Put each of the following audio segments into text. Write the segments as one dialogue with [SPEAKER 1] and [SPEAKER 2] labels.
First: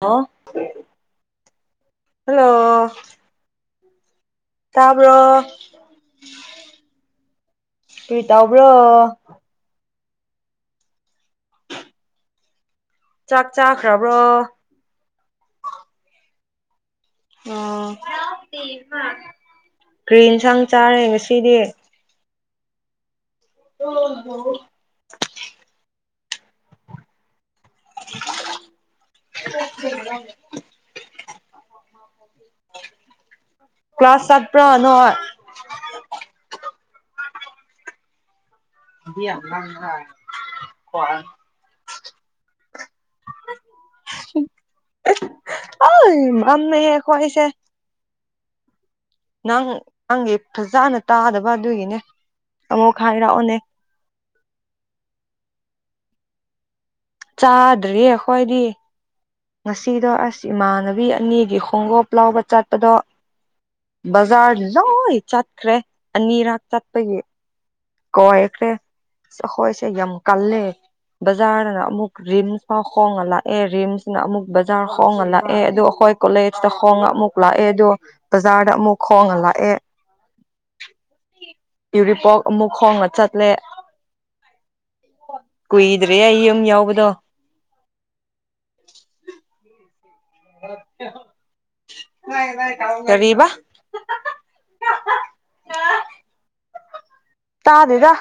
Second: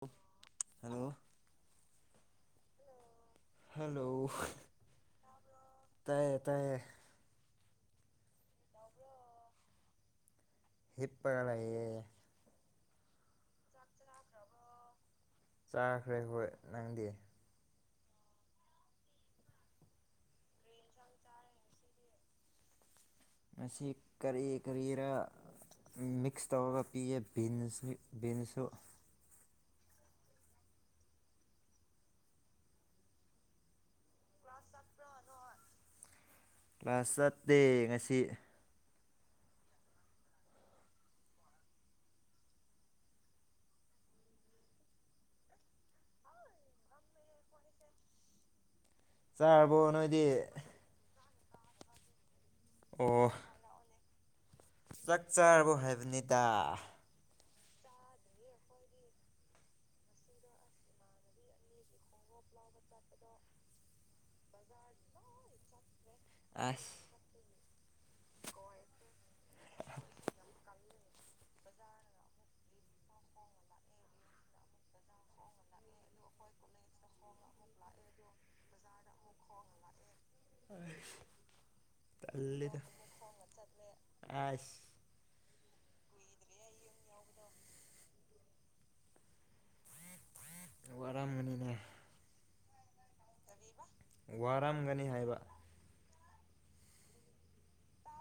[SPEAKER 1] ꯑꯣ
[SPEAKER 2] hello
[SPEAKER 1] hello
[SPEAKER 2] hello
[SPEAKER 1] ꯇꯥꯕ꯭ꯔꯣ
[SPEAKER 2] ꯇꯥꯏꯌꯦ ꯇꯥꯏꯌꯦ
[SPEAKER 1] ꯀ꯭ꯔꯤ ꯇꯧꯕ꯭ꯔꯣ
[SPEAKER 2] ꯍꯤꯞꯄꯒ ꯂꯩꯌꯦ
[SPEAKER 1] ꯆꯥꯛ ꯆꯥꯈ꯭ꯔꯕ꯭ꯔꯣ
[SPEAKER 2] ꯆꯥꯈ꯭ꯔꯦ ꯍꯣꯏ ꯅꯪꯗꯤ
[SPEAKER 1] ꯑꯣ ꯀ꯭ꯔꯤ ꯏꯟꯁꯥꯡ ꯆꯥꯔꯦ ꯉꯁꯤꯗꯤ
[SPEAKER 2] ꯑꯁꯤ ꯀꯔꯤ ꯀꯔꯤꯔ ꯃꯤꯛꯁ ꯇꯧꯔꯒ ꯄꯤꯌꯦ ꯕꯤꯟꯁ ꯕꯤꯟꯁꯁꯨ
[SPEAKER 1] [inaudible] ꯀ꯭ꯂꯥꯁ ꯆꯠꯄ꯭ꯔꯣ ꯅꯣꯏ
[SPEAKER 2] ꯀ꯭ꯂꯥꯁ ꯆꯠꯇꯦ ꯉꯁꯤ
[SPEAKER 1] ꯃꯍꯤ ꯌꯥꯝ ꯂꯥꯡ [unintelligible] ꯑꯥꯢ ꯃꯝꯃꯦꯍꯦ ꯑꯩꯈꯣꯢꯁꯦ ꯅꯪ
[SPEAKER 2] ꯆꯥꯔꯕꯣ ꯅꯣꯏꯗꯤ
[SPEAKER 1] ꯅꯪꯒꯤ ꯐꯖꯅ ꯇꯥꯗꯕ ꯑꯗꯨꯒꯤꯅꯦ ꯑꯃꯨꯛ
[SPEAKER 2] ꯑꯣ
[SPEAKER 1] ꯍꯥꯏꯔꯛꯑꯣꯅꯦ
[SPEAKER 2] ꯆꯥꯛ ꯆꯥꯔꯕꯣ ꯍꯥꯏꯕꯅꯤꯗ
[SPEAKER 1] ꯆꯥꯗ꯭ꯔꯤ ꯑꯩꯈꯣꯏꯗꯤ ꯉꯁꯤꯗꯣ ꯑꯁ ꯏꯃꯥꯟꯅꯕꯤ ꯑꯅꯤꯒꯤ ꯈꯣꯡꯎꯨꯞ ꯂꯥꯎꯕ ꯆꯠꯄꯗꯣ ꯕꯖꯥꯔꯗ ꯂꯣꯏ ꯆꯠꯈ꯭ꯔꯦ ꯑꯅꯤꯔꯛ
[SPEAKER 2] ꯑꯁ
[SPEAKER 1] ꯆꯠꯄꯒꯤ ꯀꯣꯏꯈ꯭ꯔꯦ ꯑꯁ ꯑꯩꯈꯣꯏꯁꯦ ꯌꯥꯝ ꯀꯜꯂꯦ ꯕꯖꯥꯔꯗꯅ ꯑꯃꯨꯛ ꯔꯤꯝꯁ ꯐꯥꯎ ꯈꯣꯡꯅ ꯂꯥꯛꯑꯦ ꯔꯤꯝꯁꯅ ꯑꯃꯨꯛ ꯕꯖꯥꯔ ꯈꯣꯡꯉ ꯂꯥꯛꯑꯦ ꯑꯗꯨ ꯑꯩꯈꯣꯏ ꯀꯣꯂꯦꯖꯇ ꯈꯣꯡꯅ ꯑꯃꯨꯛ ꯂꯥꯛꯑꯦ ꯑꯗꯣ ꯕꯖꯥꯔꯗ ꯑꯃꯨꯛ ꯈꯣꯡꯅ ꯂꯥꯛꯑꯦ ꯌꯨꯔꯤꯄꯣꯛ ꯑꯃꯨꯛ
[SPEAKER 2] ꯇꯜꯂꯤꯗ
[SPEAKER 1] ꯈꯣꯡꯅ ꯆꯠꯂꯦ
[SPEAKER 2] ꯑꯁ
[SPEAKER 1] ꯀꯨꯏꯗ꯭ꯔꯤꯌꯦ ꯌꯨꯝ ꯌꯧꯕꯗꯣ
[SPEAKER 2] ꯋꯥꯔꯝꯒꯅꯤꯅꯦ
[SPEAKER 1] ꯀꯔꯤꯕ
[SPEAKER 2] ꯋꯥꯔꯝꯒꯅꯤ ꯍꯥꯏꯕ
[SPEAKER 1] ꯇꯥꯗꯦꯗ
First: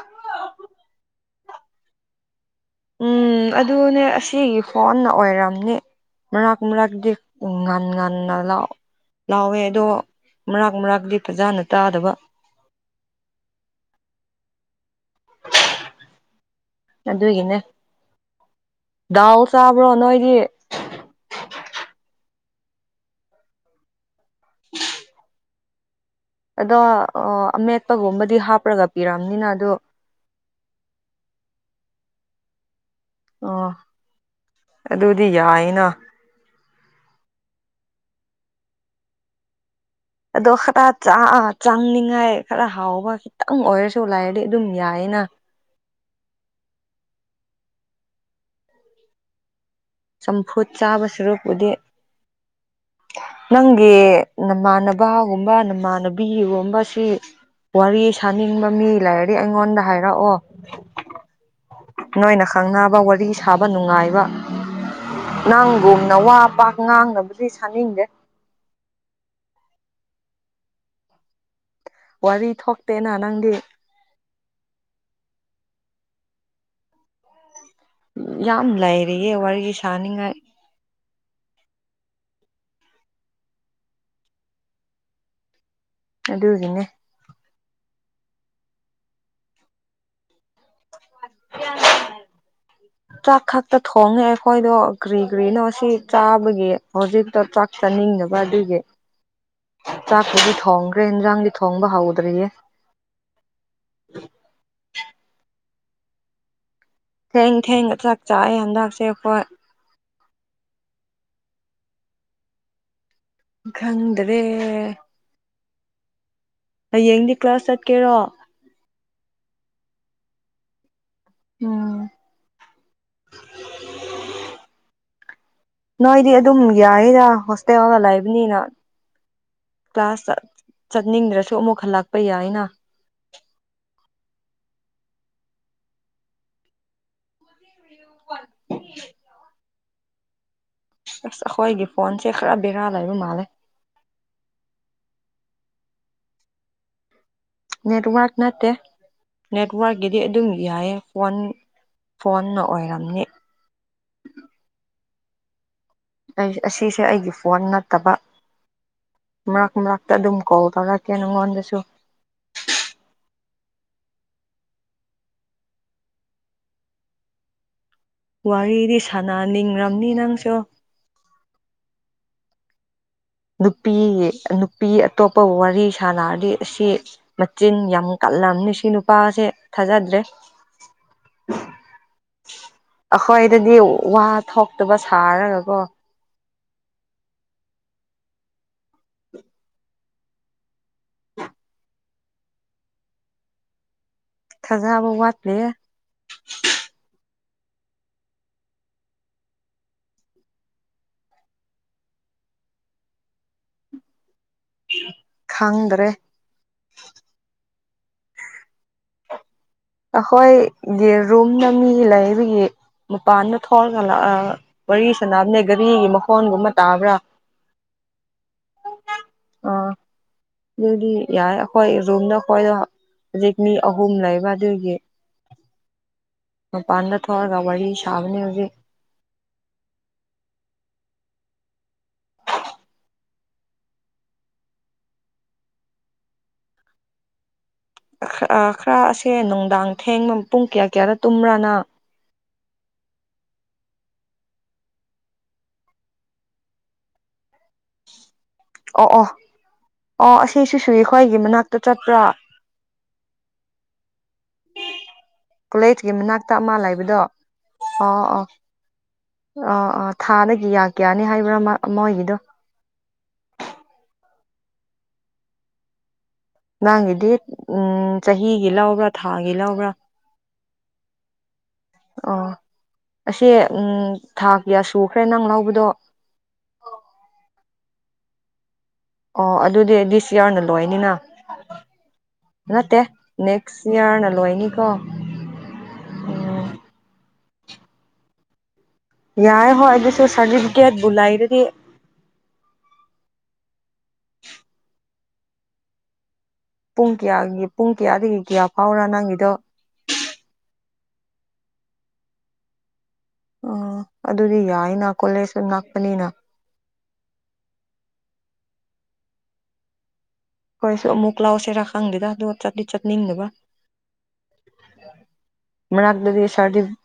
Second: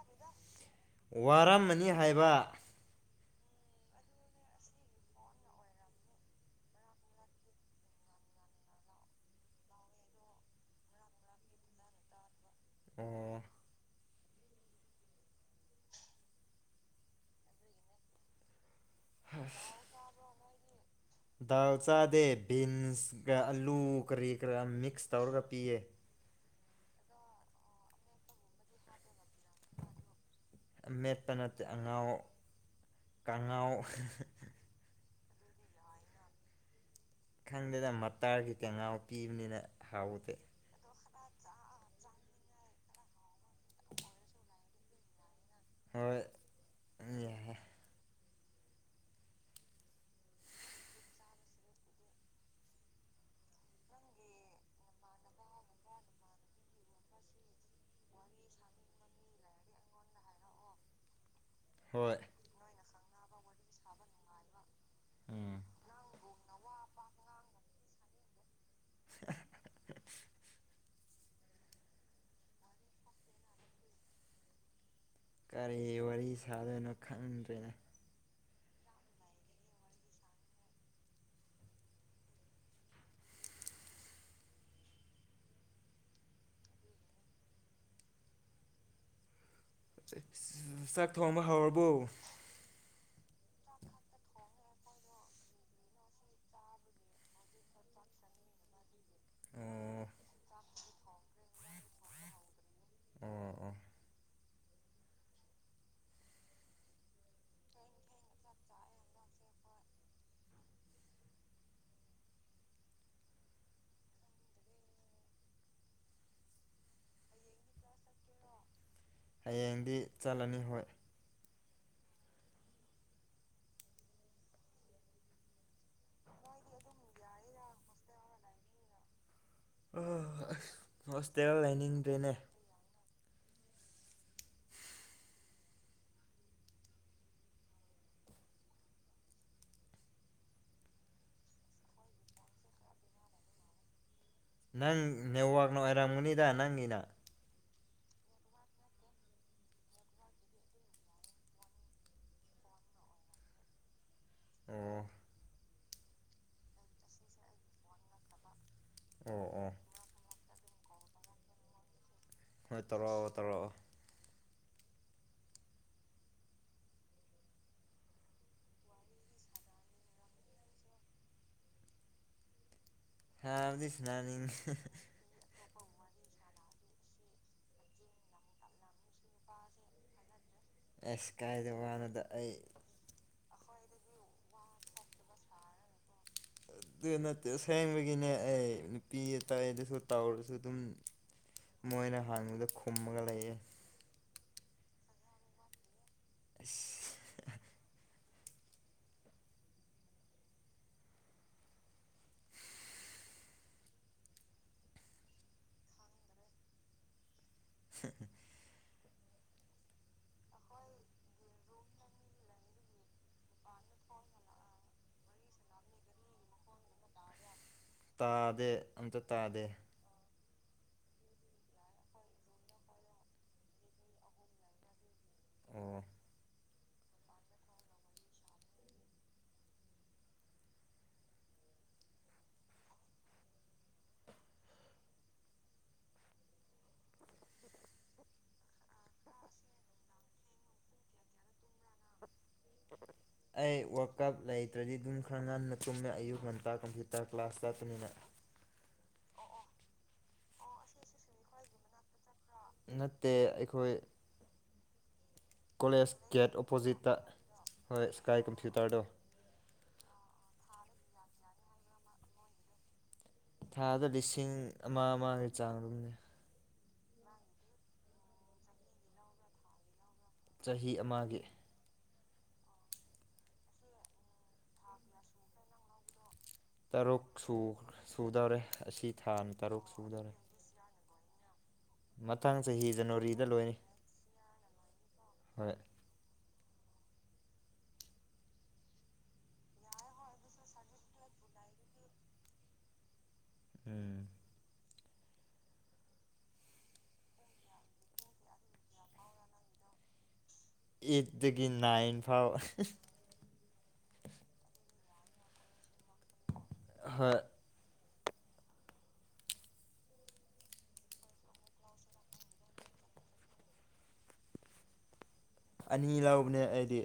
[SPEAKER 2] ꯋꯥꯔꯝꯃꯅꯤ ꯍꯥꯏꯕ
[SPEAKER 1] ꯎꯝ ꯑꯗꯨꯅꯦ ꯑꯁꯤꯒꯤ ꯐꯣꯟꯅ ꯑꯣꯏꯔꯝꯅꯤ ꯃꯔꯥꯛ ꯃꯔꯥꯛꯗꯤ ꯎꯝ ꯉꯟ ꯉꯟꯅ ꯂꯥꯎ ꯂꯥꯎꯋꯦ ꯑꯗꯣ ꯃꯔꯥꯛ ꯃꯔꯥꯛꯇꯤ ꯐꯖꯥꯅ ꯇꯥꯗꯕ
[SPEAKER 2] ꯑꯦ
[SPEAKER 1] ꯑꯗꯨꯒꯤꯅꯦ ꯗꯥꯜ ꯆꯥꯕ꯭ꯔꯣ ꯅꯣꯏꯗꯤ
[SPEAKER 2] ꯗꯥꯜ ꯆꯥꯗꯦ ꯕꯤꯟꯁꯒ ꯑꯂꯨ ꯀꯔꯤ ꯀꯔ ꯃꯤꯛꯁ ꯇꯧꯔꯒ ꯄꯤꯌꯦ
[SPEAKER 1] ꯑꯗꯣ ꯑ ꯑꯃꯦꯠꯄꯒꯨꯝꯕꯗꯤ ꯍꯥꯞꯔꯒ ꯄꯤꯔꯝꯅꯤꯅ ꯑꯗꯨ
[SPEAKER 2] ꯑꯃꯦꯠꯄ ꯅꯠꯇꯦ ꯑꯉꯥꯎ
[SPEAKER 1] ꯑꯣ
[SPEAKER 2] ꯀꯥꯡꯉꯧ
[SPEAKER 1] ꯑꯗꯨꯗꯤ ꯌꯥꯏꯌꯦꯅ
[SPEAKER 2] ꯈꯪꯗꯦꯗ ꯃꯠꯇꯥꯔꯒꯤ ꯀꯥꯡꯉꯧ ꯄꯤꯕꯅꯤꯅ ꯍꯥꯎꯗ
[SPEAKER 1] ꯑꯗꯣ ꯈꯔ ꯆꯥ ꯆꯪꯅꯤꯡꯉꯥꯏ ꯈꯔ ꯍꯥꯎꯕ ꯈꯤꯇꯪ ꯑꯣꯏꯔꯁꯨ ꯂꯩꯥꯏꯔꯗꯤ ꯑꯗꯨꯝ ꯌꯥꯏꯑꯦꯅ
[SPEAKER 2] ꯍꯣꯏ [unintelligible]
[SPEAKER 1] ꯆꯝꯐꯨꯠ ꯆꯥꯕ ꯁꯔꯨꯛꯄꯨꯗꯤ ꯅꯪꯒꯤ ꯅꯃꯥꯟꯅꯕꯒꯨꯝꯕ ꯅꯃꯥꯟꯅꯕꯤꯒꯨꯝꯕꯁꯤ ꯋꯥꯔꯤ ꯁꯥꯅꯤꯡꯕ ꯃꯤ ꯂꯩꯥꯔꯗꯤ ꯑꯩꯉꯣꯟꯗ ꯍꯥꯏꯔꯛꯑꯣ
[SPEAKER 2] ꯍꯣꯏ
[SPEAKER 1] ꯅꯣꯏꯅ ꯈꯪꯅꯕ ꯋꯥꯔꯤ ꯁꯥꯕ ꯅꯨꯡꯉꯥꯏꯕ
[SPEAKER 2] ꯎꯝ
[SPEAKER 1] ꯅꯪꯒꯨꯝꯅ ꯋꯥ ꯄꯥꯛ ꯉꯥꯡꯅꯕꯗꯤ ꯁꯥꯅꯤꯡꯗꯦ
[SPEAKER 2] [inaudible]
[SPEAKER 1] ꯋꯥꯔꯤ ꯊꯣꯛꯇꯦꯅ ꯅꯪꯗꯤ
[SPEAKER 2] ꯀꯔꯤ ꯋꯥꯔꯤ ꯁꯥꯗꯣꯏꯅꯣ ꯈꯪꯗ꯭ꯔꯦꯅꯦ
[SPEAKER 1] ꯌꯥꯝ ꯂꯩꯥꯏꯔꯤꯌꯦ ꯋꯥꯔꯤ ꯁꯥꯥꯟꯅꯤꯡꯉꯥꯏ ꯑꯗꯨꯒꯤꯅꯦ
[SPEAKER 2] ꯆꯥꯛ ꯊꯣꯡꯕ ꯍꯧꯔꯕꯣ
[SPEAKER 1] ꯆꯥꯛ ꯈꯛꯇ ꯊꯣꯡꯉꯦ ꯑꯩꯈꯣꯏꯗꯣ ꯀ꯭ꯔꯤ ꯀ꯭ꯔꯤꯅꯣ ꯁꯤ ꯆꯥꯕꯒꯤ ꯍꯧꯖꯤꯛꯇ ꯆꯥꯛ ꯆꯥꯅꯤꯡꯗꯕ ꯑꯗꯨꯒꯤ
[SPEAKER 2] ꯑꯣ
[SPEAKER 1] ꯆꯥꯛꯄꯨꯗꯤ ꯊꯣꯡꯈ꯭ꯔꯦ ꯏꯟꯖꯥꯡꯗꯤ ꯊꯣꯡꯕ ꯍꯧꯗ꯭ꯔꯤꯌꯦ
[SPEAKER 2] ꯑꯣ ꯑꯣ
[SPEAKER 1] ꯊꯦꯡ ꯊꯦꯡꯅ ꯆꯥꯛ ꯆꯥꯢꯌꯦ ꯍꯟꯗꯛꯁꯦ ꯑꯩꯈꯣꯏ ꯈꯪꯗꯔꯦ ꯍꯌꯦꯡꯗꯤ ꯀ꯭ꯂꯥꯁ ꯆꯠꯀꯦꯔꯣ
[SPEAKER 2] ꯍꯌꯦꯡꯗꯤ ꯆꯠꯂꯅꯤ ꯍꯣꯏ
[SPEAKER 1] ꯎꯝ ꯅꯣꯏꯗꯤ ꯑꯗꯨꯝ ꯌꯥꯢꯗ ꯍꯣꯁꯇꯦꯜꯗ ꯂꯩꯕꯅꯤꯅ
[SPEAKER 2] ꯑ
[SPEAKER 1] ꯀ꯭ꯂꯥꯁ
[SPEAKER 2] ꯑꯁ
[SPEAKER 1] ꯆꯠꯅꯤꯡꯗ꯭ꯔꯁꯨ
[SPEAKER 2] ꯍꯣꯁꯇꯦꯜ
[SPEAKER 1] ꯑꯃꯨꯛ ꯍꯜꯂꯛꯄ
[SPEAKER 2] ꯂꯩꯅꯤꯡꯗ꯭ꯔꯦꯅꯦ
[SPEAKER 1] ꯌꯥꯏꯅ [unintelligible] ꯑꯁ ꯑꯩꯈꯣꯏꯒꯤ ꯐꯣꯟꯁꯦ ꯈꯔ ꯕꯦꯔꯥ ꯂꯩꯕ ꯃꯥꯜꯂꯦ
[SPEAKER 2] ꯅꯪ ꯅꯦꯠꯋꯥꯛꯅ ꯑꯣꯏꯔꯝꯒꯅꯤꯗ ꯅꯪꯒꯤꯅ
[SPEAKER 1] ꯅꯦꯠꯋꯥꯔꯛ ꯅꯠꯇꯦ ꯅꯦꯠꯋꯥꯔꯛꯀꯤꯗꯤ ꯑꯗꯨꯝ ꯌꯥꯏꯌꯦ ꯐꯣꯟ ꯐꯣꯟꯅ ꯑꯣꯏꯔꯝꯅꯤ
[SPEAKER 2] ꯑꯣ
[SPEAKER 1] ꯑꯩ ꯑꯁꯤꯁꯦ ꯑꯩꯒꯤ ꯐꯣꯟ ꯅꯠꯇꯕ
[SPEAKER 2] ꯑꯣ ꯑꯣ
[SPEAKER 1] ꯃ꯭ꯔꯛ ꯃ꯭ꯔꯛ ꯑꯗꯨꯝ ꯀꯣꯜ ꯇꯧꯔꯛꯀꯦ ꯅꯉꯣꯟꯗꯁꯨ
[SPEAKER 2] ꯍꯣꯏ ꯇꯧꯔꯛꯑꯣ ꯇꯧꯔꯛꯑꯣ
[SPEAKER 1] ꯋꯥꯔꯤꯗꯤ ꯁꯥꯟꯅꯅꯤꯡꯔꯝꯅꯤ ꯅꯪꯁꯨ
[SPEAKER 2] ꯁꯥꯕꯗꯤ
[SPEAKER 1] ꯅꯨꯄꯤꯒꯤ
[SPEAKER 2] ꯁꯅꯥꯅꯤꯡ
[SPEAKER 1] ꯅꯨꯄꯤ ꯑꯇꯣꯞꯄ ꯋꯥꯔꯤ ꯁꯥꯥꯟꯅꯔꯗꯤ ꯑꯁꯤ ꯃꯆꯤꯟ ꯌꯥꯝ ꯀꯜꯂꯝꯅꯤ ꯁꯤ ꯅꯨꯄꯥ ꯅꯨꯄꯥꯁꯦ ꯊꯥꯖꯗ꯭ꯔꯦ
[SPEAKER 2] ꯑꯁ ꯀꯥꯏꯗ ꯋꯥꯅꯣꯗ ꯑꯩ
[SPEAKER 1] ꯑꯩꯈꯣꯏꯗꯗꯤ ꯋꯥ ꯊꯣꯛꯇꯕ ꯁꯥꯔꯒꯀꯣ
[SPEAKER 2] ꯑꯗꯨ ꯅꯠꯇꯦ ꯑꯁꯦꯡꯕꯒꯤꯅꯦ ꯑꯩ ꯅꯨꯄꯤ ꯑꯇꯩ ꯑꯗꯁꯨ ꯇꯧꯔꯁꯨ ꯑꯗꯨꯝ ꯃꯣꯏꯅ ꯍꯡꯕꯗ ꯈꯨꯝꯃꯒ ꯂꯩꯌꯦ
[SPEAKER 1] ꯊꯥꯖꯕ ꯋꯥꯠꯂꯦꯍꯦ
[SPEAKER 2] ꯁꯤꯁ
[SPEAKER 1] ꯈꯪꯗ꯭ꯔꯦ
[SPEAKER 2] [inaudible]
[SPEAKER 1] ꯑꯩꯈꯣꯏꯒꯤ ꯔꯨꯝꯅ ꯃꯤ ꯂꯩꯕꯒꯤ ꯃꯄꯥꯟꯅ ꯊꯣꯛꯂꯒ ꯂꯥꯛꯂꯒ ꯋꯥꯔꯤ ꯁꯥꯟꯅꯕꯅꯦ ꯘꯥꯔꯤꯒꯤ ꯃꯈꯣꯟꯒꯨꯝꯕ ꯇꯕ꯭ꯔꯥ [inaudible]
[SPEAKER 2] ꯇꯥꯗꯦ ꯑꯝꯇ ꯇꯥꯗꯦ
[SPEAKER 1] ꯑꯗꯨꯗꯤ ꯌꯥꯔꯦ ꯑꯩꯈꯣꯏ ꯔꯨꯝꯗ ꯑꯩꯈꯣꯏꯗꯣ ꯍꯧꯖꯤꯛ ꯃꯤ ꯑꯍꯨꯝ ꯂꯩꯕ ꯑꯗꯨꯒꯤ
[SPEAKER 2] ꯑꯣ
[SPEAKER 1] ꯃꯄꯥꯟꯗ ꯊꯣꯛꯔꯒ ꯋꯥꯔꯤ ꯁꯥꯕꯅꯦ ꯍꯧꯖꯤꯛ ꯑꯥ ꯈꯔ ꯑꯁꯦ ꯅꯨꯡꯗꯥꯡ ꯊꯦꯡꯕ ꯄꯨꯡ ꯀꯌꯥ ꯀꯌꯥꯗ ꯇꯨꯝꯕ꯭ꯔꯥ ꯅꯪ
[SPEAKER 2] [inaudible] ꯑꯩ ꯋꯥ꯭ꯔꯜ ꯀꯞ ꯂꯩꯇ꯭ꯔꯗꯤ ꯑꯗꯨꯝ ꯈꯔ ꯉꯟꯅ ꯇꯨꯝꯃꯦ ꯑꯌꯨꯛ ꯉꯟꯇꯥ ꯀꯝꯄ꯭ꯌꯨꯇꯔ ꯀ꯭ꯂꯥꯁ ꯆꯠꯄꯅꯤꯅ
[SPEAKER 1] ꯑꯣ ꯑꯣ ꯑꯣ ꯑꯁꯤꯁꯤꯁꯨ ꯈ꯭ꯣꯏꯒꯤ ꯃꯅꯥꯛꯇ ꯆꯠꯄ꯭ꯔꯥ
[SPEAKER 2] ꯅꯠꯇꯦ ꯑꯩꯈꯣꯏ ꯀꯣꯂꯦꯖ
[SPEAKER 1] ꯀꯣꯂꯦꯖꯀꯤ ꯃꯅꯥꯛꯇ
[SPEAKER 2] ꯒꯦꯠ
[SPEAKER 1] ꯑꯃ
[SPEAKER 2] ꯑꯣꯄꯣꯖꯤꯠꯇ
[SPEAKER 1] ꯂꯩꯕꯗꯣ
[SPEAKER 2] ꯍꯣꯏ ꯁ꯭ꯀꯥꯏ ꯀꯝꯄ꯭ꯌꯨꯇꯔꯗꯣ
[SPEAKER 1] ꯑꯥ ꯑꯥ ꯊꯥꯗ ꯀꯤꯌꯥ ꯀꯤꯌꯥꯅꯦ ꯍꯥꯏꯕ꯭ꯔꯥ ꯃꯥ ꯃꯣꯏꯒꯤꯗꯣ
[SPEAKER 2] ꯊꯥꯗ ꯂꯤꯁꯤꯡ ꯑꯃ ꯑꯃꯒꯤ ꯆꯥꯡ ꯑꯗꯨꯝꯅꯦ
[SPEAKER 1] ꯅꯪꯒꯤꯗꯤ ꯎꯝ ꯆꯍꯤꯒꯤ ꯂꯧꯕ꯭ꯔꯥ ꯊꯥꯒꯤ ꯂꯧꯕ꯭ꯔꯥ
[SPEAKER 2] ꯆꯍꯤ ꯑꯃꯒꯤ
[SPEAKER 1] ꯑꯣ ꯑꯁꯤ ꯎꯝ ꯊꯥ ꯀꯤꯌꯥ ꯁꯨꯈ꯭ꯔꯦ ꯅꯪ ꯂꯧꯕꯗꯣ
[SPEAKER 2] ꯇꯔꯨꯛ ꯁꯨ ꯁꯨꯗꯧꯔꯦ ꯑꯁꯤ ꯊꯥꯅ
[SPEAKER 1] ꯑꯣ
[SPEAKER 2] ꯇꯔꯨꯛ
[SPEAKER 1] ꯑꯗꯨꯗꯤ ꯗꯤꯁ
[SPEAKER 2] ꯁꯨꯗꯧꯔꯦ
[SPEAKER 1] ꯌꯤꯌꯔꯅ ꯂꯣꯏꯅꯤꯅ
[SPEAKER 2] ꯃꯊꯪ ꯆꯍꯤ
[SPEAKER 1] ꯅꯠꯇꯦ
[SPEAKER 2] ꯖꯦꯅꯋꯥꯔꯤꯗ ꯂꯣꯏꯅꯤ
[SPEAKER 1] ꯅꯦꯛꯁ ꯏꯌꯥꯔꯅ ꯂꯣꯏꯅꯤꯀꯣ
[SPEAKER 2] ꯍꯣꯏ
[SPEAKER 1] ꯎꯝ ꯌꯥꯏ ꯍꯣꯏ ꯑꯗꯨꯁꯨ ꯁꯥꯔꯇꯤꯐꯤꯀꯦꯠꯕꯨ ꯂꯩꯔꯗꯤ
[SPEAKER 2] ꯎꯝ
[SPEAKER 1] ꯄꯨꯡ ꯀꯌꯥꯒꯤ ꯄꯨꯡ ꯀꯌꯥꯗꯒꯤ ꯀꯌꯥ ꯐꯥꯎꯔ ꯅꯪꯒꯤꯗꯣ
[SPEAKER 2] ꯑꯩꯠꯇꯒꯤ ꯅꯥꯏꯟ ꯐꯥꯎ
[SPEAKER 1] ꯑꯣ ꯑꯗꯨꯗꯤ ꯌꯥꯏꯅ ꯀꯣꯂꯦꯖꯁꯨ ꯅꯛꯄꯅꯤꯅ
[SPEAKER 2] ꯍꯣꯏ
[SPEAKER 1] ꯈꯣꯏꯁꯨ ꯑꯃꯨꯛ ꯂꯧꯁꯤꯔꯥ ꯈꯪꯗꯦꯗ ꯑꯗꯨꯒ ꯆꯠꯇꯤ ꯆꯠꯅꯤꯡꯗꯕ
[SPEAKER 2] ꯑꯅꯤ
[SPEAKER 1] ꯃꯅꯥꯛꯇꯗꯤ
[SPEAKER 2] ꯂꯧꯕꯅꯦ
[SPEAKER 1] ꯁꯥꯔꯇꯤ
[SPEAKER 2] ꯑꯩꯗꯤ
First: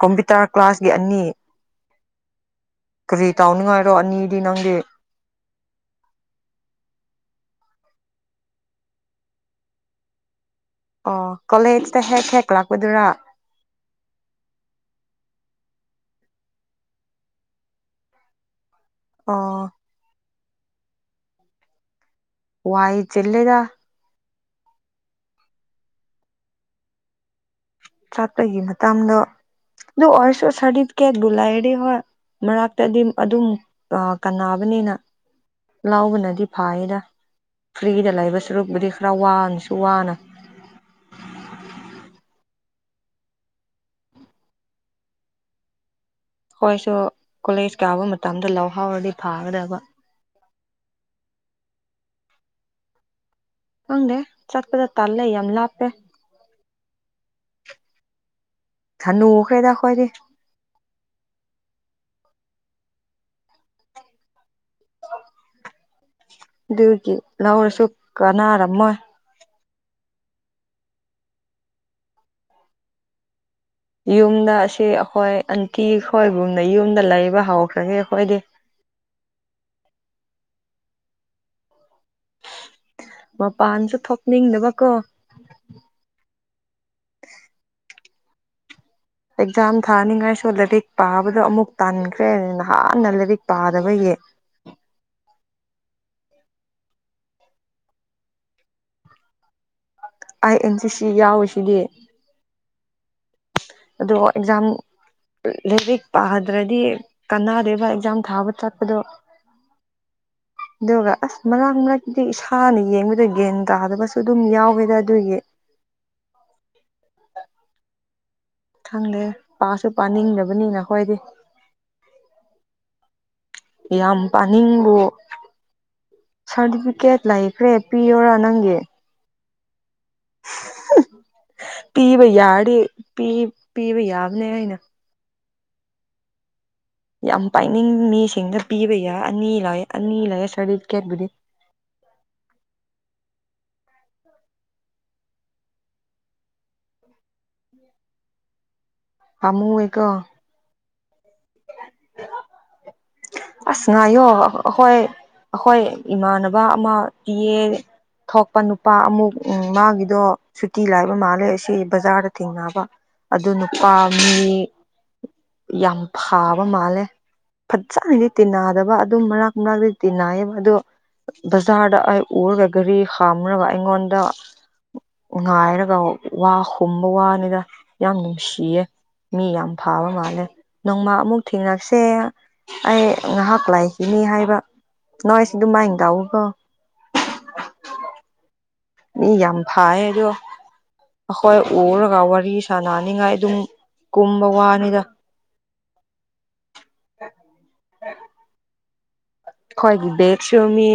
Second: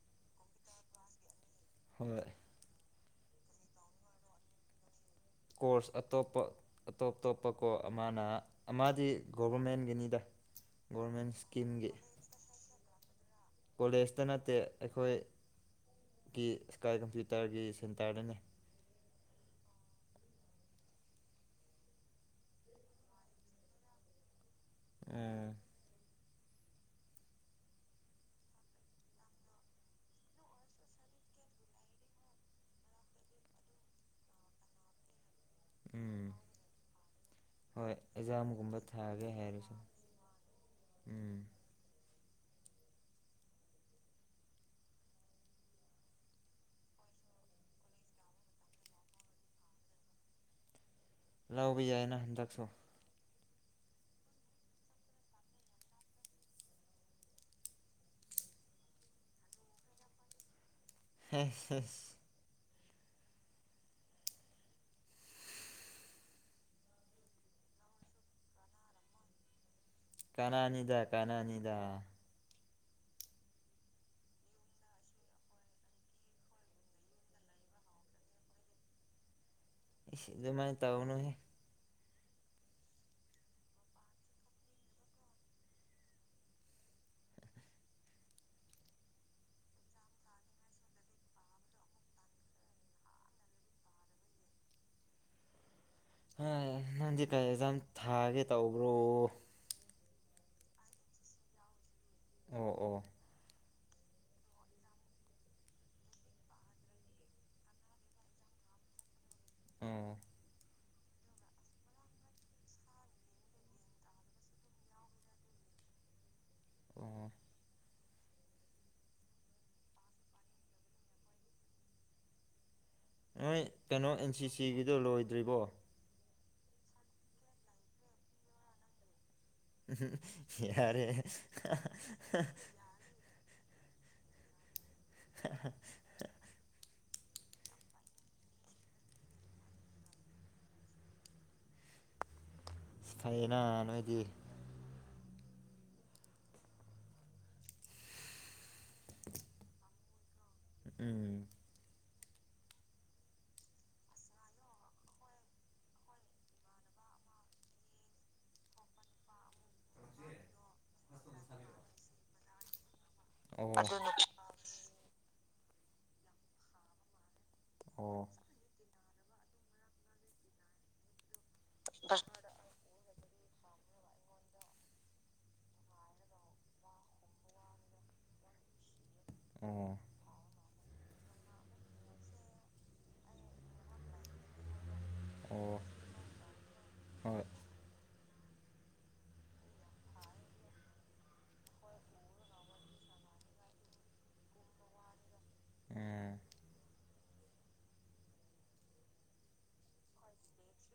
[SPEAKER 1] ꯀꯝꯄ꯭ꯌꯨꯇꯔ ꯀ꯭ꯂꯥꯁꯀꯤ ꯑꯅꯤ
[SPEAKER 2] ꯍꯣꯏ
[SPEAKER 1] ꯀꯔꯤ ꯇꯧꯅꯤꯡꯉꯥꯏꯔꯣ ꯑꯅꯤꯗꯤ ꯅꯪꯗꯤ
[SPEAKER 2] ꯀꯣꯔꯁ ꯑꯇꯣꯞꯄ ꯑꯇꯣꯞ ꯇꯣꯞꯄꯀꯣ ꯑꯃꯅ ꯑꯃꯗꯤ ꯒꯣꯚꯔꯃꯦꯟꯒꯤꯅꯤꯗ
[SPEAKER 1] ꯑꯣ ꯀꯣꯂꯦꯖꯇ ꯍꯦꯛ ꯍꯦꯛ ꯂꯥꯛꯄꯗꯨꯔꯥ
[SPEAKER 2] ꯀꯣꯂꯦꯖꯇ ꯅꯠꯇꯦ ꯑꯩꯈꯣꯏꯒꯤ ꯏꯁꯀꯥꯏ ꯀꯝꯄ꯭ꯌꯨꯇꯔꯒꯤ ꯁꯦꯟꯇꯔꯗꯅꯦ
[SPEAKER 1] ꯑꯣ ꯋꯥꯏ ꯆꯤꯜꯂꯦꯗ
[SPEAKER 2] ꯎ
[SPEAKER 1] ꯆꯠꯄꯒꯤ ꯃꯇꯥꯡꯗꯣ ꯑꯗꯨ ꯑꯣꯏꯔꯁꯨ ꯁꯥꯔꯗꯤꯐꯤꯀꯦꯠꯕꯨ ꯂꯩꯔꯗꯤ ꯍꯣꯏ ꯃꯔꯛꯇꯗꯤ ꯑꯗꯨꯝ ꯑ ꯀꯥꯟꯅꯕꯅꯤꯅ
[SPEAKER 2] ꯎꯝ
[SPEAKER 1] ꯂꯥꯎꯕꯅꯗꯤ ꯐꯥꯌꯦꯗ
[SPEAKER 2] ꯍꯣꯏ
[SPEAKER 1] ꯐ꯭ꯔꯤꯗ ꯂꯩꯕ
[SPEAKER 2] ꯑꯦꯛꯖꯥꯝꯒꯨꯝꯕ
[SPEAKER 1] ꯁꯨꯔꯨꯛꯕꯨꯗꯤ ꯈꯔ
[SPEAKER 2] ꯊꯥꯒꯦ
[SPEAKER 1] ꯋꯥꯅꯁꯨ
[SPEAKER 2] ꯍꯥꯏꯔꯁꯨ
[SPEAKER 1] ꯋꯥꯅ
[SPEAKER 2] ꯎꯝ
[SPEAKER 1] ꯈꯣꯏꯁꯨ ꯀꯣꯂꯦꯖ ꯀꯥꯕ ꯃꯇꯝꯗ ꯂꯧꯍꯧꯔꯗꯤ ꯐꯥꯒꯗꯕ
[SPEAKER 2] ꯂꯧꯕ ꯌꯥꯏꯅ ꯍꯟꯗꯛꯁꯨ
[SPEAKER 1] ꯈꯪꯗꯦ ꯆꯠꯄꯗ ꯇꯜꯂꯦ ꯌꯥꯝ ꯂꯥꯞꯄꯦ ꯊꯅꯨꯈ꯭ꯔꯦꯗ ꯈꯣꯏꯗꯤ
[SPEAKER 2] ꯍꯩꯁ ꯍꯩꯁ
[SPEAKER 1] ꯗꯨꯒꯤ ꯂꯧꯔꯁꯨ ꯀꯅꯥꯔꯝꯃꯣꯏ
[SPEAKER 2] ꯀꯥꯟꯅꯅꯤꯗ ꯀꯥꯟꯅꯅꯤꯗ
[SPEAKER 1] ꯌꯨꯝꯗ ꯑꯁꯤ ꯑꯩꯈꯣꯏ ꯑꯟꯇꯤ ꯈꯣꯏꯒꯨꯝꯅ ꯌꯨꯝꯗ ꯂꯩꯕ ꯍꯧꯈ꯭ꯔꯒꯦ ꯑꯩꯈꯣꯏꯗꯤ
[SPEAKER 2] ꯏꯁ ꯑꯗꯨꯃꯥꯏ ꯇꯧꯅꯨꯍꯦ
[SPEAKER 1] ꯃꯄꯥꯟꯁꯨ ꯊꯣꯛꯅꯤꯡꯗꯕ ꯀꯣ ꯑꯦꯛꯖꯥꯝ ꯊꯥꯅꯤꯡꯉꯥꯏꯁꯨ ꯂꯥꯏꯔꯤꯛ ꯄꯥꯕꯗꯣ ꯑꯃꯨꯛ ꯇꯥꯟꯈ꯭ꯔꯦ ꯅꯍꯥꯟꯅ ꯂꯥꯏꯔꯤꯛ ꯄꯥꯗꯕꯒꯤ
[SPEAKER 2] ꯍꯣꯏ ꯅꯪꯗꯤ ꯀꯩ ꯑꯦꯛꯖꯥꯝ ꯊꯥꯒꯦ ꯇꯧꯕ꯭ꯔꯣ
[SPEAKER 1] ꯑꯩ ꯑꯦꯟ ꯁꯤ ꯁꯤ ꯌꯥꯎꯋꯤꯁꯤꯗꯤ
[SPEAKER 2] ꯑꯣ ꯑꯣ
[SPEAKER 1] ꯑꯗꯣ ꯑꯦꯛꯖꯥꯝ ꯂꯦꯔꯤꯛ ꯄꯥꯗ꯭ꯔꯗꯤ ꯀꯥꯟꯅꯗꯦꯕ ꯑꯦꯛꯖꯥꯝ ꯊꯥꯕ ꯆꯠꯄꯗꯣ
[SPEAKER 2] ꯑꯣ
[SPEAKER 1] ꯑꯗꯨꯒ ꯑꯁ ꯃꯔꯛ ꯃꯔꯛꯇꯗꯤ ꯏꯁꯥꯅ ꯌꯦꯡꯕꯗ ꯒꯦꯟ ꯇꯥꯗꯕꯁꯨ ꯑꯗꯨꯝ ꯌꯥꯎꯋꯦꯗ ꯑꯗꯨꯒꯤ
[SPEAKER 2] ꯑꯣ
[SPEAKER 1] ꯈꯪꯗꯦ ꯄꯥꯁꯨ ꯄꯥꯅꯤꯡꯗꯕꯅꯤꯅ ꯑꯈꯣꯏꯗꯤ
[SPEAKER 2] ꯅꯣꯏ ꯀꯩꯅꯣ
[SPEAKER 1] ꯌꯥꯝ
[SPEAKER 2] ꯑꯦꯟ ꯁꯤ ꯁꯤꯒꯤꯗꯨ
[SPEAKER 1] ꯄꯥꯅꯤꯡꯕꯨ
[SPEAKER 2] ꯂꯣꯏꯗ꯭ꯔꯤꯕꯣ
[SPEAKER 1] ꯁꯥꯔꯇꯤꯐꯤꯀꯦꯠ ꯂꯩꯈ꯭ꯔꯦ ꯄꯤꯌꯣꯔꯥ ꯅꯪꯒꯤ
[SPEAKER 2] ꯎꯍꯨꯝ ꯌꯥꯔꯦ [unintelligible]
[SPEAKER 1] ꯄꯤꯞ ꯄꯤꯕ ꯌꯥꯕꯅꯦ ꯑꯩꯅ
[SPEAKER 2] ꯍꯥ ꯍꯥ
[SPEAKER 1] ꯌꯥꯝ ꯄꯥꯏꯅꯤꯡ ꯃꯤꯁꯤꯡꯗ ꯄꯤꯕ ꯌꯥ ꯑꯅꯤ ꯂꯥꯏꯌꯦ ꯑꯅꯤ ꯂꯩꯌꯦ ꯁꯥꯔꯇꯤꯐꯤꯀꯦꯠꯕꯨꯨꯗꯤ
[SPEAKER 2] ꯁꯐꯥꯏꯌꯦꯅ ꯅꯣꯏꯗꯤ
[SPEAKER 1] ꯄꯥꯝꯃꯨꯋꯦꯀꯣ
[SPEAKER 2] ꯎꯝ
[SPEAKER 1] ꯑꯁ ꯉꯥꯏꯌꯣ ꯑꯍꯣꯏ ꯑꯈꯣꯏ ꯏꯃꯥꯟꯅꯕ ꯑꯃꯥ ꯄꯤꯌꯦ ꯊꯣꯛ ꯄꯥ ꯅꯨꯄꯥ ꯑꯃꯨꯛ ꯎꯝ ꯃꯥꯒꯤꯗꯣ ꯁꯨꯇꯤ ꯂꯥꯏꯕ ꯃꯥꯜꯂꯦ ꯑꯁꯤ ꯕꯖꯥꯔꯗ ꯊꯦꯡꯅꯕ ꯑꯗꯨ
[SPEAKER 2] ꯑꯣ
[SPEAKER 1] ꯅꯨꯄꯥ ꯃꯤ ꯌꯥꯝ ꯐꯥꯕ ꯃꯥꯜꯂꯦ
[SPEAKER 2] ꯑꯣ
[SPEAKER 1] ꯐꯠꯖꯥꯅꯗꯤ ꯇꯤꯟꯅꯗꯕ ꯑꯗꯨꯝ ꯃꯥꯔꯛ ꯃꯔꯛꯇꯤ ꯇꯤꯟꯅꯌꯦ ꯑꯗꯣ ꯕꯖꯥꯔꯗ ꯑꯩ ꯎꯔꯒ ꯘꯔꯤ ꯈꯥꯝꯔꯒ ꯑꯩꯉꯣꯟꯗ ꯉꯥꯏꯔꯒ ꯋꯥ ꯍꯨꯝꯕ ꯋꯥꯅꯤꯗ ꯌꯥꯝ ꯅꯨꯡꯁꯤꯌꯦ ꯃꯤ ꯌꯥꯝ
[SPEAKER 2] ꯑꯣ
[SPEAKER 1] ꯐꯥꯕ ꯃꯥꯜꯂꯦ ꯅꯣꯡꯃ ꯑꯃꯨꯛ ꯊꯦꯡꯅꯁꯦ ꯑꯩ ꯉꯥꯍꯥꯛ ꯂꯥꯛꯈꯤꯅꯤ ꯍꯥꯏꯕ ꯅꯣꯏꯁꯨ
[SPEAKER 2] ꯑꯣ
[SPEAKER 1] ꯑꯗꯨꯝꯃꯥꯏꯟ ꯇꯧꯎꯀꯣ
[SPEAKER 2] ꯍꯣꯏ
[SPEAKER 1] ꯃꯤ ꯌꯥꯝ ꯐꯥꯌꯦ ꯑꯗꯣ ꯑꯈꯣꯏ ꯎꯔꯒ ꯋꯥꯔꯤ ꯁꯥꯟꯅꯅꯤꯉꯥꯏ ꯑꯗꯨꯝ ꯀꯨꯝꯕ ꯋꯥꯅꯤꯗ
[SPEAKER 2] ꯑꯦ
[SPEAKER 1] ꯈꯣꯏꯒꯤ ꯕꯦꯛꯁꯨ ꯃꯤ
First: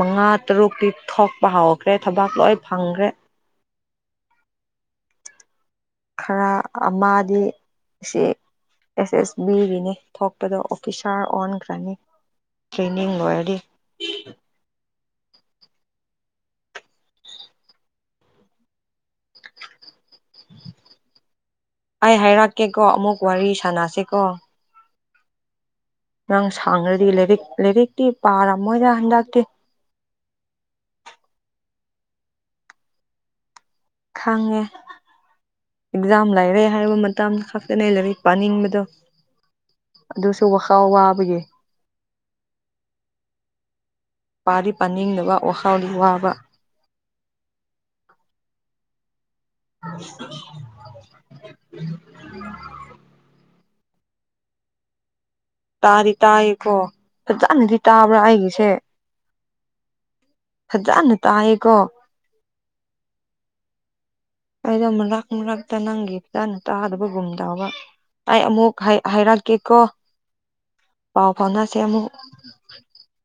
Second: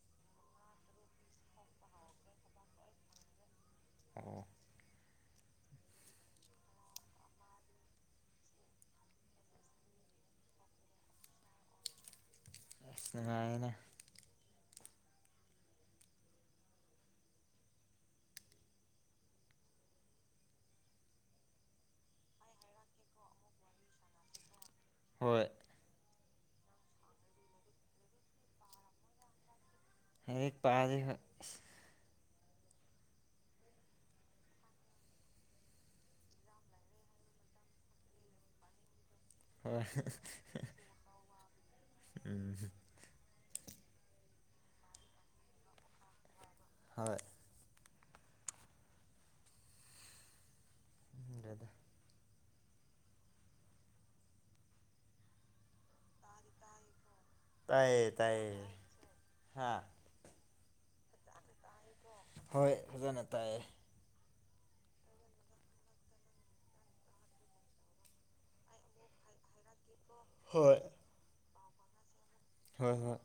[SPEAKER 1] ꯃꯉꯥ ꯇꯔꯨꯛꯇꯤ ꯊꯣꯛꯄ ꯍꯧꯈ꯭ꯔꯦ ꯊꯕꯛ ꯂꯣꯏ ꯐꯪꯈ꯭ꯔꯦ
[SPEAKER 2] ꯑꯣ
[SPEAKER 1] ꯈꯔ ꯑꯃꯥꯗꯤ ꯁꯤ ꯑꯦꯁ ꯑꯦꯁ ꯕꯤꯒꯤꯅꯤ ꯊꯣꯛꯄꯗꯣ ꯑꯣꯐꯤꯁꯥꯔ ꯑꯣꯟꯈ꯭ꯔꯅꯤ
[SPEAKER 2] ꯑꯁ
[SPEAKER 1] ꯇ꯭ꯔꯦꯅꯤꯡ ꯂꯣꯏꯔꯗꯤ
[SPEAKER 2] ꯅꯨꯡꯉꯥꯏꯌꯦꯅ
[SPEAKER 1] ꯑꯩ ꯍꯥꯏꯔꯛꯀꯦ ꯀꯣ ꯑꯃꯨꯛ ꯋꯥꯔꯤ ꯁꯥꯟꯅꯁꯦ ꯀꯣ
[SPEAKER 2] ꯍꯣꯏ
[SPEAKER 1] ꯅꯪ ꯁꯥꯡꯔꯥꯗꯤ ꯂꯥꯏꯔꯤꯛ ꯂꯥꯏꯔꯤꯛꯇꯤ ꯄꯥꯔꯝꯃꯣꯏꯗ ꯍꯟꯗꯛꯇꯤ
[SPEAKER 2] ꯂꯥꯢꯔꯤꯛ ꯄꯥꯗꯦ ꯍꯣꯢ
[SPEAKER 1] ꯈꯪꯉꯦ ꯑꯦꯛꯖꯥꯝ ꯂꯥꯏꯔꯦ ꯍꯥꯏꯕ ꯃꯇꯝ ꯈꯛꯇꯅꯦ ꯂꯥꯏꯔꯤꯛ ꯄꯥꯅꯤꯡꯕꯗꯣ
[SPEAKER 2] ꯍꯣꯏ
[SPEAKER 1] ꯑꯗꯨꯁꯨ ꯋꯥꯈꯜ ꯋꯥꯕꯒꯤ
[SPEAKER 2] ꯎꯝꯍꯨꯝ
[SPEAKER 1] ꯄꯥꯗꯤ ꯄꯥꯅꯤꯡꯗꯕ ꯋꯥꯈꯜꯗꯤ ꯋꯥꯕ
[SPEAKER 2] ꯍꯣꯏ
[SPEAKER 1] [inaudible]
[SPEAKER 2] [unintelligible]
[SPEAKER 1] ꯇꯥꯗꯤ ꯇꯥꯏꯔꯤꯕꯣ ꯐꯖꯥꯅꯗꯤ
[SPEAKER 2] ꯇꯥꯏꯌꯦ
[SPEAKER 1] ꯇꯥꯕ꯭ꯔꯥ
[SPEAKER 2] ꯇꯥꯏꯌꯦ
[SPEAKER 1] ꯑꯩꯒꯤꯁꯦ
[SPEAKER 2] ꯍꯥ
[SPEAKER 1] ꯐꯥꯖꯅ ꯇꯥꯏꯌꯦꯀꯣ
[SPEAKER 2] ꯍꯣꯏ ꯐꯖꯅ ꯇꯥꯏꯌꯦ
[SPEAKER 1] ꯑꯩꯗꯣ ꯃꯔꯛ ꯃꯔꯛꯇ ꯅꯪꯒꯤ ꯐꯖꯅ ꯇꯥꯗꯕꯒꯨꯝ ꯇꯧꯕ ꯑꯩ ꯑꯃꯨꯛ ꯍꯥꯏ ꯍꯥꯏꯔꯛꯀꯦꯀꯣ
[SPEAKER 2] ꯍꯣꯏ
[SPEAKER 1] ꯄꯥꯎ ꯐꯥꯎꯅꯁꯦ ꯑꯃꯨꯛ
[SPEAKER 2] ꯍꯣꯏ ꯍꯣꯏ